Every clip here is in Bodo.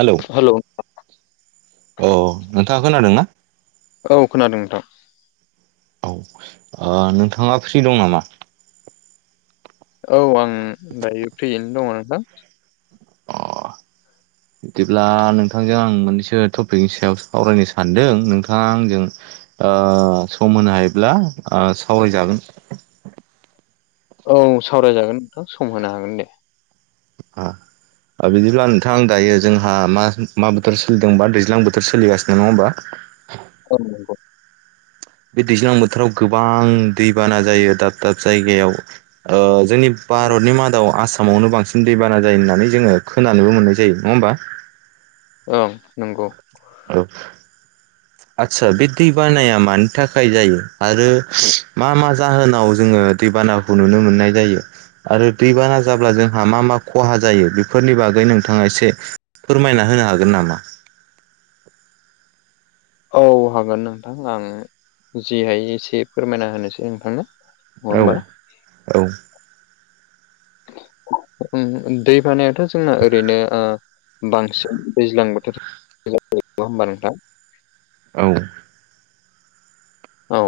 हेलौ अ' नोंथाङा खोनादोंना? औ खोनादों नोंथां। औ ओ नोंथाङा फ्रि दं नामा? औ आं दायो फ्रियैनो दङ' नोंथां। अ बिदिब्ला नोंथांजों आं मोननैसो टपिकनि सायाव सावरायनो सानदों नोंथाङा आंजों ओ सम होनो हायोब्ला ओ सावरायजागोन। औ सावरायजागोन नोंथां सम होनो हागोन दे। आह। बिदिब्ला नोंथां दायो जोंहा मा मा बोथोर सोलिदोंबा दैज्लां बोथोर सोलिगासिनो नङा होमबा? औ नंगौ। बे दैज्लां बोथोराव गोबां दैबाना जायो दाब दाब जायगायाव ओह जोंनि भारतनि मादाव आसामावनो बांसिन दैबाना जायो होननानै जोङो खोनानोबो मोननाय जायो नङा होमबा? ओं नंगौ। औ। आदसा बे दै बानाया मानि थाखाय जायो आरो मा मा जाहोनाव जोङो दै बाना खौ नुनो मोननाय जायो। आरो दैबाना जाब्ला जोंहा मा मा खहा जायो बेफोरनि बागै नोंथाङा एसे फोरमायना होनो हागोन नामा? औ हागोन नोंथां आं जिहाय एसे फोरमायना होनोसै नोंथांनो। औ होमबा औ। उम दै बानायाथ' जोंना ओरैनो ओ बांसिन दैज्लां बोथोर [unintelligible] होमबा नोंथां? औ। औ।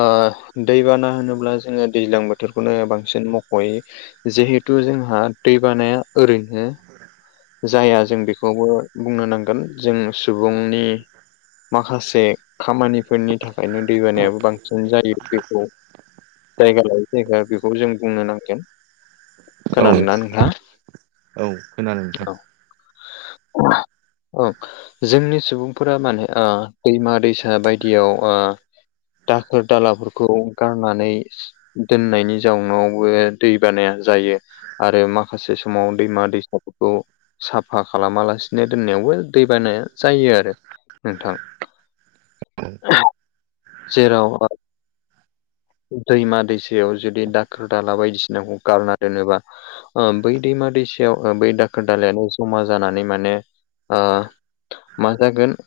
ओ दैबाना होनोब्ला जोङो दैज्लां बोथोरखौनो बांसिन मख'यो। जिहेथु जोंहा दै बानाया ओरैनो जाया जों बेखौबो बुंनो नांगोन जों सुबुंनि माखासे खामानिफोरनि थाखायनो दैबानायाबो बांसिन जायो बेखौ जायगा लायै जायगा बेखौ जों बुंनो नांगोन। औ खोनादोंना नोंथाङा - औ खोनादों नोंथां। औ औ। जोंनि सुबुंफोरा माने ओ दैमा दैसा बायदियाव ओ दाखोर दालाफोरखौ गारनानै दोननायनि जाउनावबो दै बानाया जायो। आरो माखासे समाव दैमा दैसा खौ साफा खालामालासिनो दोननायावबो दै बानाया जायो आरो। नोंथां जेराव दैमा दैसायाव जुदि दाखोर दाला बायदिसिनाखौ गारना दोनोबा ओ बै दैमा दैसायाव ओ बै दाखोर दालाायानो जमा जानानै माने ओ मा जागोन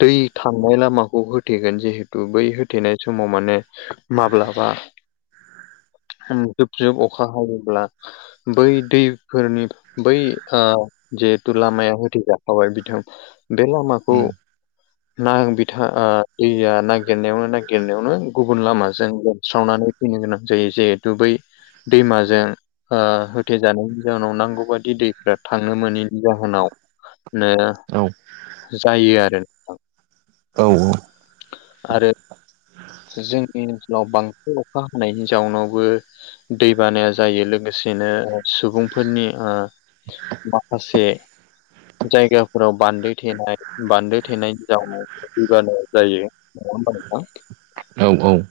दै थांनाय लामाखौ होथेगोन जिहेतु बै होथेनाय समाव माने माब्लाबा ओम जुब - जुब अखा हायोब्ला बै दै फोरनि बै ओ जिहेथु लामाया होथैजाखाबाय बिथां बे लामाखौ उम ना बिथा दैया नागिरनायावनो - नागिरनायावनो गुबुन लामाजों लोबस्रावनानै फैनो गोनां जायो जेहुतु बै दैमाजों ओ होथेजानाय जाहोनाव नांगौ बायदि दैफ्रा थांनो मोनैनि जाहोनाव नो औ। जायो आरो नोंथां। औ - औ। आरो जोंनि ओनसोलाव बांसिन अखा हानाय जाउनावबो दै बानाया जायो लोगोसेनो ओ सुबुं फोरनि ओ माखासे जायगाफोराव बान्दो थेनाय बान्दो थेनायनायनि जाउनाव दैैबानाया जायो। [unintelligible] औ - औ।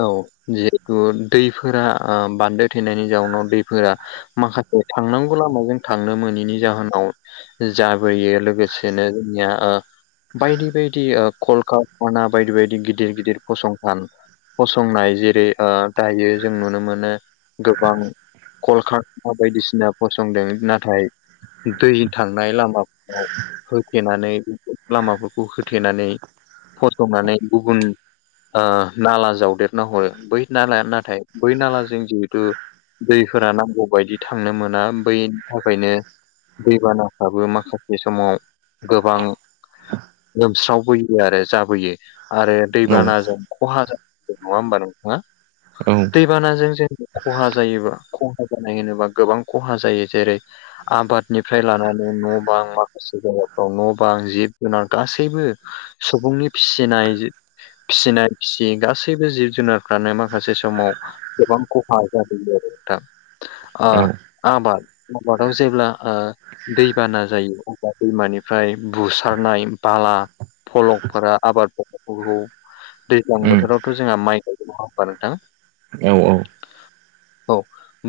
औ जिहेतु दैफोरा ओ बान्दो थैनायनि जाउनाव दैफोरा माखासे थांनांगौ लामाजों थांनो मोनैनि जाहोनाव जाबोयो लोगोसेनो जोंनिया ओ बायदि-बायदि ओ कलकारखाना बायदि-बायदि गिदिर-गिदिर फसंथान फसंनाय जेरै ओ दायो जों नुनो मोनो गोबां कलकारखाना बायदिसिना फसंदों नाथाय दै थांनाय लामाफोराव होथेनानै लामाफोरखौ होथेनानै फसंनानै गुबुन ओ नाला जावदेरना हरो बै नालाया नाथाय बै नालाजों जिहुतु दैफोरा नांगौ बायदि थांनो मोना बै थाखायनो दैबानाफ्राबो माखासे समाव गोबां लोमस्रावबोयो आरो जाबोयो आरो दै औ उम औ बानाजों खहा जा नङा होमबा नोंथाङा? उम औ दैबानाजों जों खहा जायोबा खहा जानाय होनोबा गोबां खहा जायो जेरै आबादनिफ्राय लानानै न' बां माखासे जायगाफ्राव न' बां जिब जुनार गासैबो सुबुंनि फिसिनाय जिब फिसिनाय फिसियै गासैबो जिब जुनारफ्रानो माखासे समाव गोबां खहा जाहैयो आरो नोंथां। ओ आबाद मावबाथ' जेब्ला ओ दैबाना जायो अब्ला दैमानिफ्राय बुसारनाय बाला फलंफोरा आबाद फोथारफोरखौ दैज्लां बोथोरावथ' जोंहा माइ गायो नङा होमबा नोंथां? औ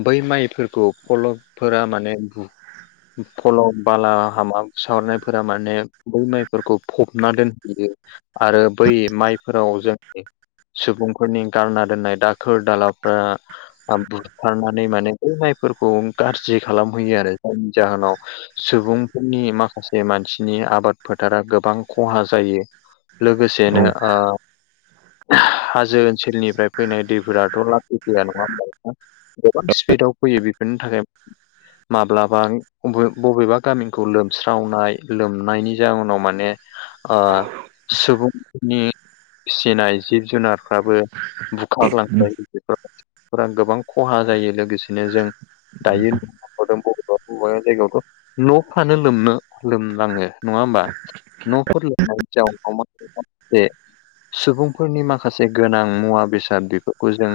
बै माइफोरखौ फलबफोरा माने बेखौ फल' बाला हामा सावनायफोरा माने बै माइफोरखौ फबना दोनहैयो। आरो बै माइ फोराव जोंनि सुबुंफोरनि गारना दोननाय दाखोर दालाफ्रा ओ बुखारनानै माने बे माइफोरखौ गाज्रि खालामहैयो आरो जायनि जाहोनाव सुबुंफोरनि माखासे मानसिनि आबाद फोथारा गोबां खहा जायो। लोगोसेनो ओ हाजो ओनसोलनिफ्राय फैनाय दैफोराथ' लासै फैया नङा होनोमब्ला नोंथां? गोबां स्पिडआव फैयो बेफोरनि थाखाय माब्लाबा अबे बबेबा गामिखौ लोमस्रावनाय लोमनायनि जाउनाव माने ओ सुबुंफोरनि फिसिनाय जिब जुनारफ्राबो बुखारलांजायो बेफोर फोरा गोबां खहा जायो लोगोसेनो जों दायो [unintelligible] अबेबा जायगायाव थ' न' फानो लोमनो लोमलाङो नङा होमबा। न'फोर लुनायनि जाउनाव माखा सानसे सुबुंफोरनि माखासे गोनां मुवा बेसाद बेफोरखौ जों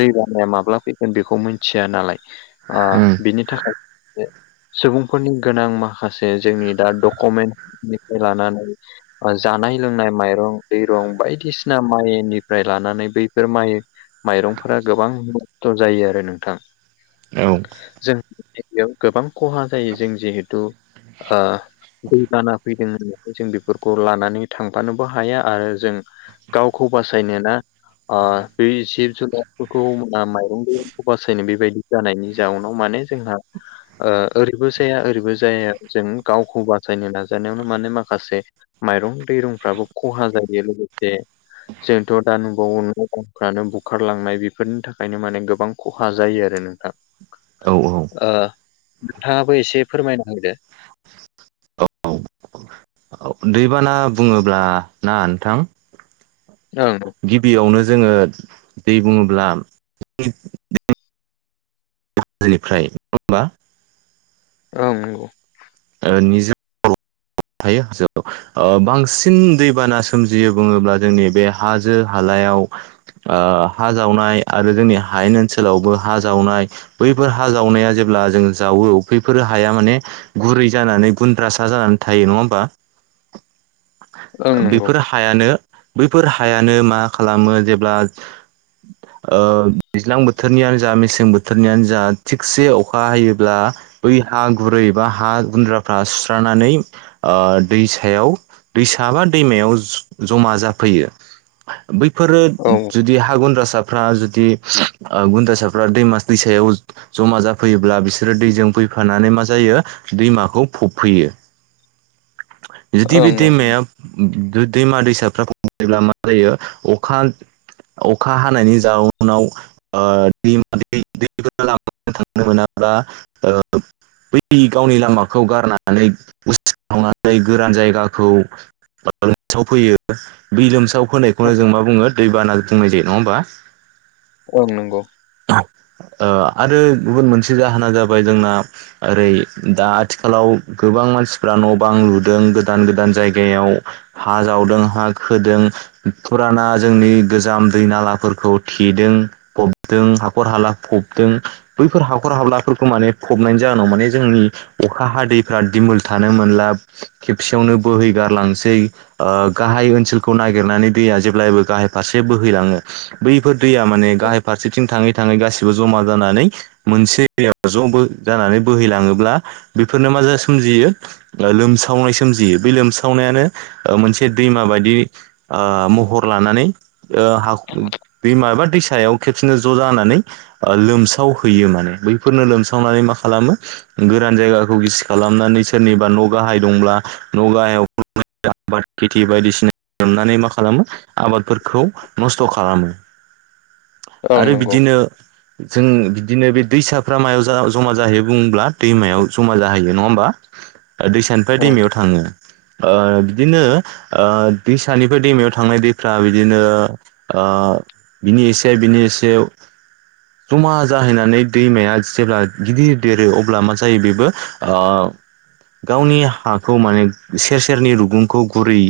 दै बानाया माब्ला फैगोन बेखौ मिथिया नालाय आ बिनि थाखाय सुबुंफोरनि गोनां माखासे जोंनि दा डकुमेन्टनिफ्राय लानानै जानाय लोंनाय माइरं। दै रं बायदिसिना माइनिफ्राय लानानै बैफोर माइ माइरंफोरा गोबां नस्थ' जायो आरो नोंथां। औ जों जायगायाव गोबां खहा जायो जों जिहेथु ओ दैबाना फैदों होननानै जों बेफोरखौ लानानै थांफानोबो हाया। आरो जों गावखौ बासायनो ना आ बे जिब जुनारफोरखौ माइरं दैरंखौ बासायनो बेबायदि। जानायनि जाउनाव माने जोंहा ओ ओरैबो जाया ओरैबो जाया जों गावखौ बासायनो नाजानायावनो माने माखासे माइरं दैरंफ्राबो खहा जायो लोगोसे जोंथ' दा नुबावो नफ्रानो बुखारलांनाय बेफोरनि थाखायनो माने गोबां खहा जायो आरो नोंथां औ औ ओ नोंथाङाबो एसे फोरमायना होदो औ दैबाना बुङोब्ला ना नोंथां ओं गिबियावनो जोङो दै बुङोब्ला जेनिफ्राय नङा होमबा ओं ओ निजोम थायो हाजोआव ओ बांसिन दैबाना सोमजियो बुङोब्ला जोंनि बे हाजो हालायाव ओ हा जावनाय आरो जोंनि हायेन ओनसोलावबो हा जावनाय बैफोर हा जावनाया जेब्ला जों जावो बैफोर हाया माने गुरै जानानै गुन्द्रासा जानानै थायो नङा होमबा ओं नंगौ बेफोर हायानो बैफोर हायानो मा खालामो जेब्ला ओ दैज्लां बोथोरनियानो जा मेसें बोथोरनियानो जा थिगसे अखा हायोब्ला बै हा गुरै बा हा गुन्द्राफ्रा सुस्रनानै ओ दैसायाव दैसाबा दैमायाव जमा जाफैयो। बैफोरो ओं जुदि हागुनद्रासा फ्रा जुदि ओ गुन्दासाफ्रा दै मास दैसायाव जमा जाफैयोब्ला बिसोरो दैजों फैफानानै मा जायो दैमाखौ फबफैयो जुदि बे नंगौ दैमाया दैमा दैसाफ्राोबब्ला मा जायो अखा अखा हानायनि जाउनाव ओ [unintelligible] बै गावनि लामाखौ गारनानै [unintelligible] गोरान जायगाखौ [unintelligible] लोमसाव फैयो बै लोमसाव औ बोनायखौनो जों मा बुङो दै बाना बुंनाय जायो नङा होमबा ओं नंगौ ओ आरो गुबुन मोनसे जाहोना जाबाय जोंना ओरै दा आथिखालाव गोबां मानसि फ्रा न' बां लुदों गोदान गोदान जायगायाव हा जावदों हा खोदों फुराना जोंनि गोजाम दै नालाफोरखौ थेदों फबदों हाखर हाला फबदों बैफोर हाखर हाबलाफोरखौ माने फबनायनि जाहोनाव माने जोंनि अखा हादैफ्रा दिमोल थानो मोनला खेबसेयावनो बोहैगारलांसै। ओ गाहाय ओनसोलखौ नागिरनानै दैया जेब्लायबो गाहाय फारसे बोहैलाङो। बैफोर दैया माने गाहाय फारसेथिं थाङै थाङै गासिबो जमा जानानै मोनसे [unintelligible] ज' बो जानानै बोहैलाङोब्ला बेफोरनो मा जा सोमजियो लोमसावनाय सोमजियो बे लोमसावनायानो ओ मोनसे दैमा बायदि ओ महर लानानै ओ हा दैमा एबा दैसायाव खेबसेनो ज' जानानै ओ लोमसावहैयो माने बैफोरनो लोमसावनानै मा खालामो गोरान जायगाखौ गिसि खालामनानै सोरनिबा न' गाहाय दंब्ला न' गाहायाव [unintelligible] [unintelligible] खेथि बायदिसिना लोमनानै मा खालामो आबादफोरखौ नस्थ' खालामो ओं आरो नंगौ बिदिनो जों बिदिनो बे दैसाफ्रा मायाव जा जमा जाहैयो बुंब्ला दैमायाव जमा जाहैयो नङा होमबा। ओ दैसानिफ्राय ओं नंगौ ओं दैमायाव थाङो। ओ बिदिनो ओ दैसानिफ्राय दैमायाव थांनाय दैफ्रा बिदिनो ओ बिनि एसे बिनि एसे जमा जाहैनानै दैमाया जेब्ला गिदिर देरो अब्ला मा जायो बेबो ओ गावनि हाखौ माने सेर सेरनि रुगुंखौ गुरै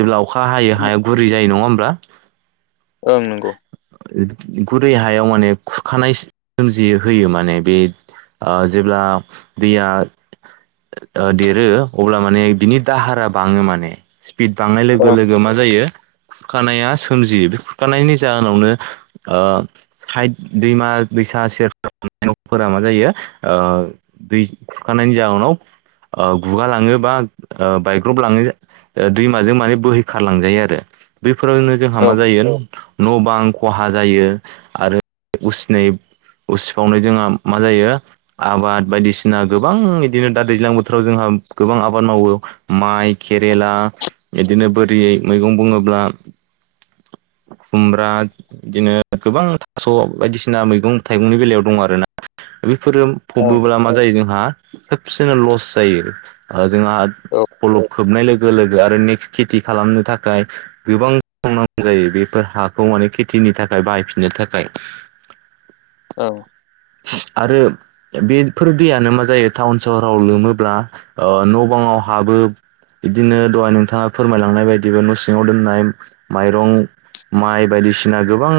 जेब्ला अखा हायो हाया गुरै जायो नङा होमब्ला ओं नंगौ गुरै हायाव माने खुरखानाय सोमजियो होयो माने बे ओ जेब्ला दैया ओ देरो अब्ला माने बिनि दाहारा बाङो माने बि बांनाय लोगो ओं लोगो मा जायो खुरखानाया सोमजियो बे खुखानायनि जाहोनावनो ओ हाइ दैमा दैसा सेर [unintelligible] नफोरा मा जायो ओ दै खुरखानायनायनि जाउनाव ओ गुगा लाङो बा ओ बायग्रब लाङो। ओ दैुमाजों माने बोहैखारलांजायो आरो बैफोरावनो जोंहा औ मा जायो न' बां खहा जायो आरो उसिनै उसिफावनाय जोंहा मा जायो आबाद बायदिसिना गोबां बिदिनो दा दैज्लां बोथोराव जोंहा गोबां आबाद मावो माइ केेरेला बिदिनो बोरि मैगं बुङोब्ला खुमब्रा बिदिनो गोबां थास' बायदिसिना मैगं थाइगंनि बेलायाव दं आरोना बेफोरो ओं फबोब्ला मा जायो जोंहा खेबसेनो लस जायो। ओ जोंहा औ फलब खोबनाय लोगो लोगो आरो नेक्स्ट खेथि खालामनो थाखाय गोबां [unintelligible] जायो बेफोर हाखौ माने खेथिनि थाखाय बाहायफिननो थाखाय। औ आरो बेफोर दैयानो मा जायो टाउन सहराव लोमोब्ला न' बाङाव हाबो बिदिनो दहाय नोंथाङा फोरमायलांनाय बायदिबो न' सिङाव दोननाय माइरं माइ बायदिसिना गोबां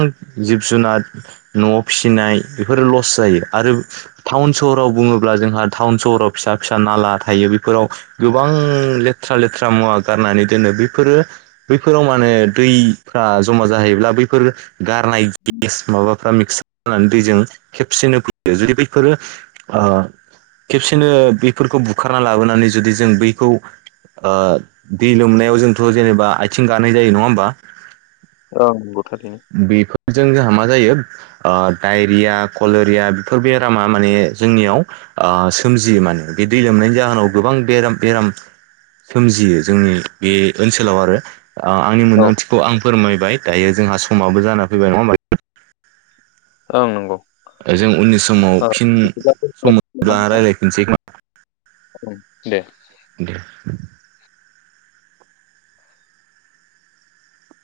जिब जुनार न'आव फिसिनाय बेफोर लस फस जायो आरो टाउन सहराव बुङोब्ला जोंहा टाउन सहराव फिसा फिसा नाला थायो बेफोराव गोबां लेथ्रा लेथ्रा मुवा गारनानै दोनो बेफोरो बैफोराव माने दैफ्रा जमा जाहैब्ला बैफोर गारनाय गेस माबाफ्रा मिक्सार खालामनानै दैजों खेबसेनो फैयो जुदि बैफोरो खेबसेनो बेफोरखौ बुखारना लाबोनानै जुदि जों बैखौ दै लोमनायाव जोंथ' जेनेबा आथिं गानाय जायो नङा होमबा ओं गथनो [unintelligible] बेफोरजों जोंहा मा जायो डायरिया, कलेरिया बेफोर बेरामा माने जोंनियाव सोमजियो माने बे दै लोमनायनि जाहोनाव गोबां बेराम- बेराम सोमजियो जोंनि बे ओनसोलाव आरो आंनि औ मोन्दांथिखौ आं फोरमायबाय दायो जोंहा समाबो जाना फैबाय नङा होमबा ओं नंगौ जों उननि समाव ओ फिन बिदिब्ला सम दोनथ'लायनोसै नामा मोनब्ला नोंथां? रायज्लायफिनसै खोमा दे दे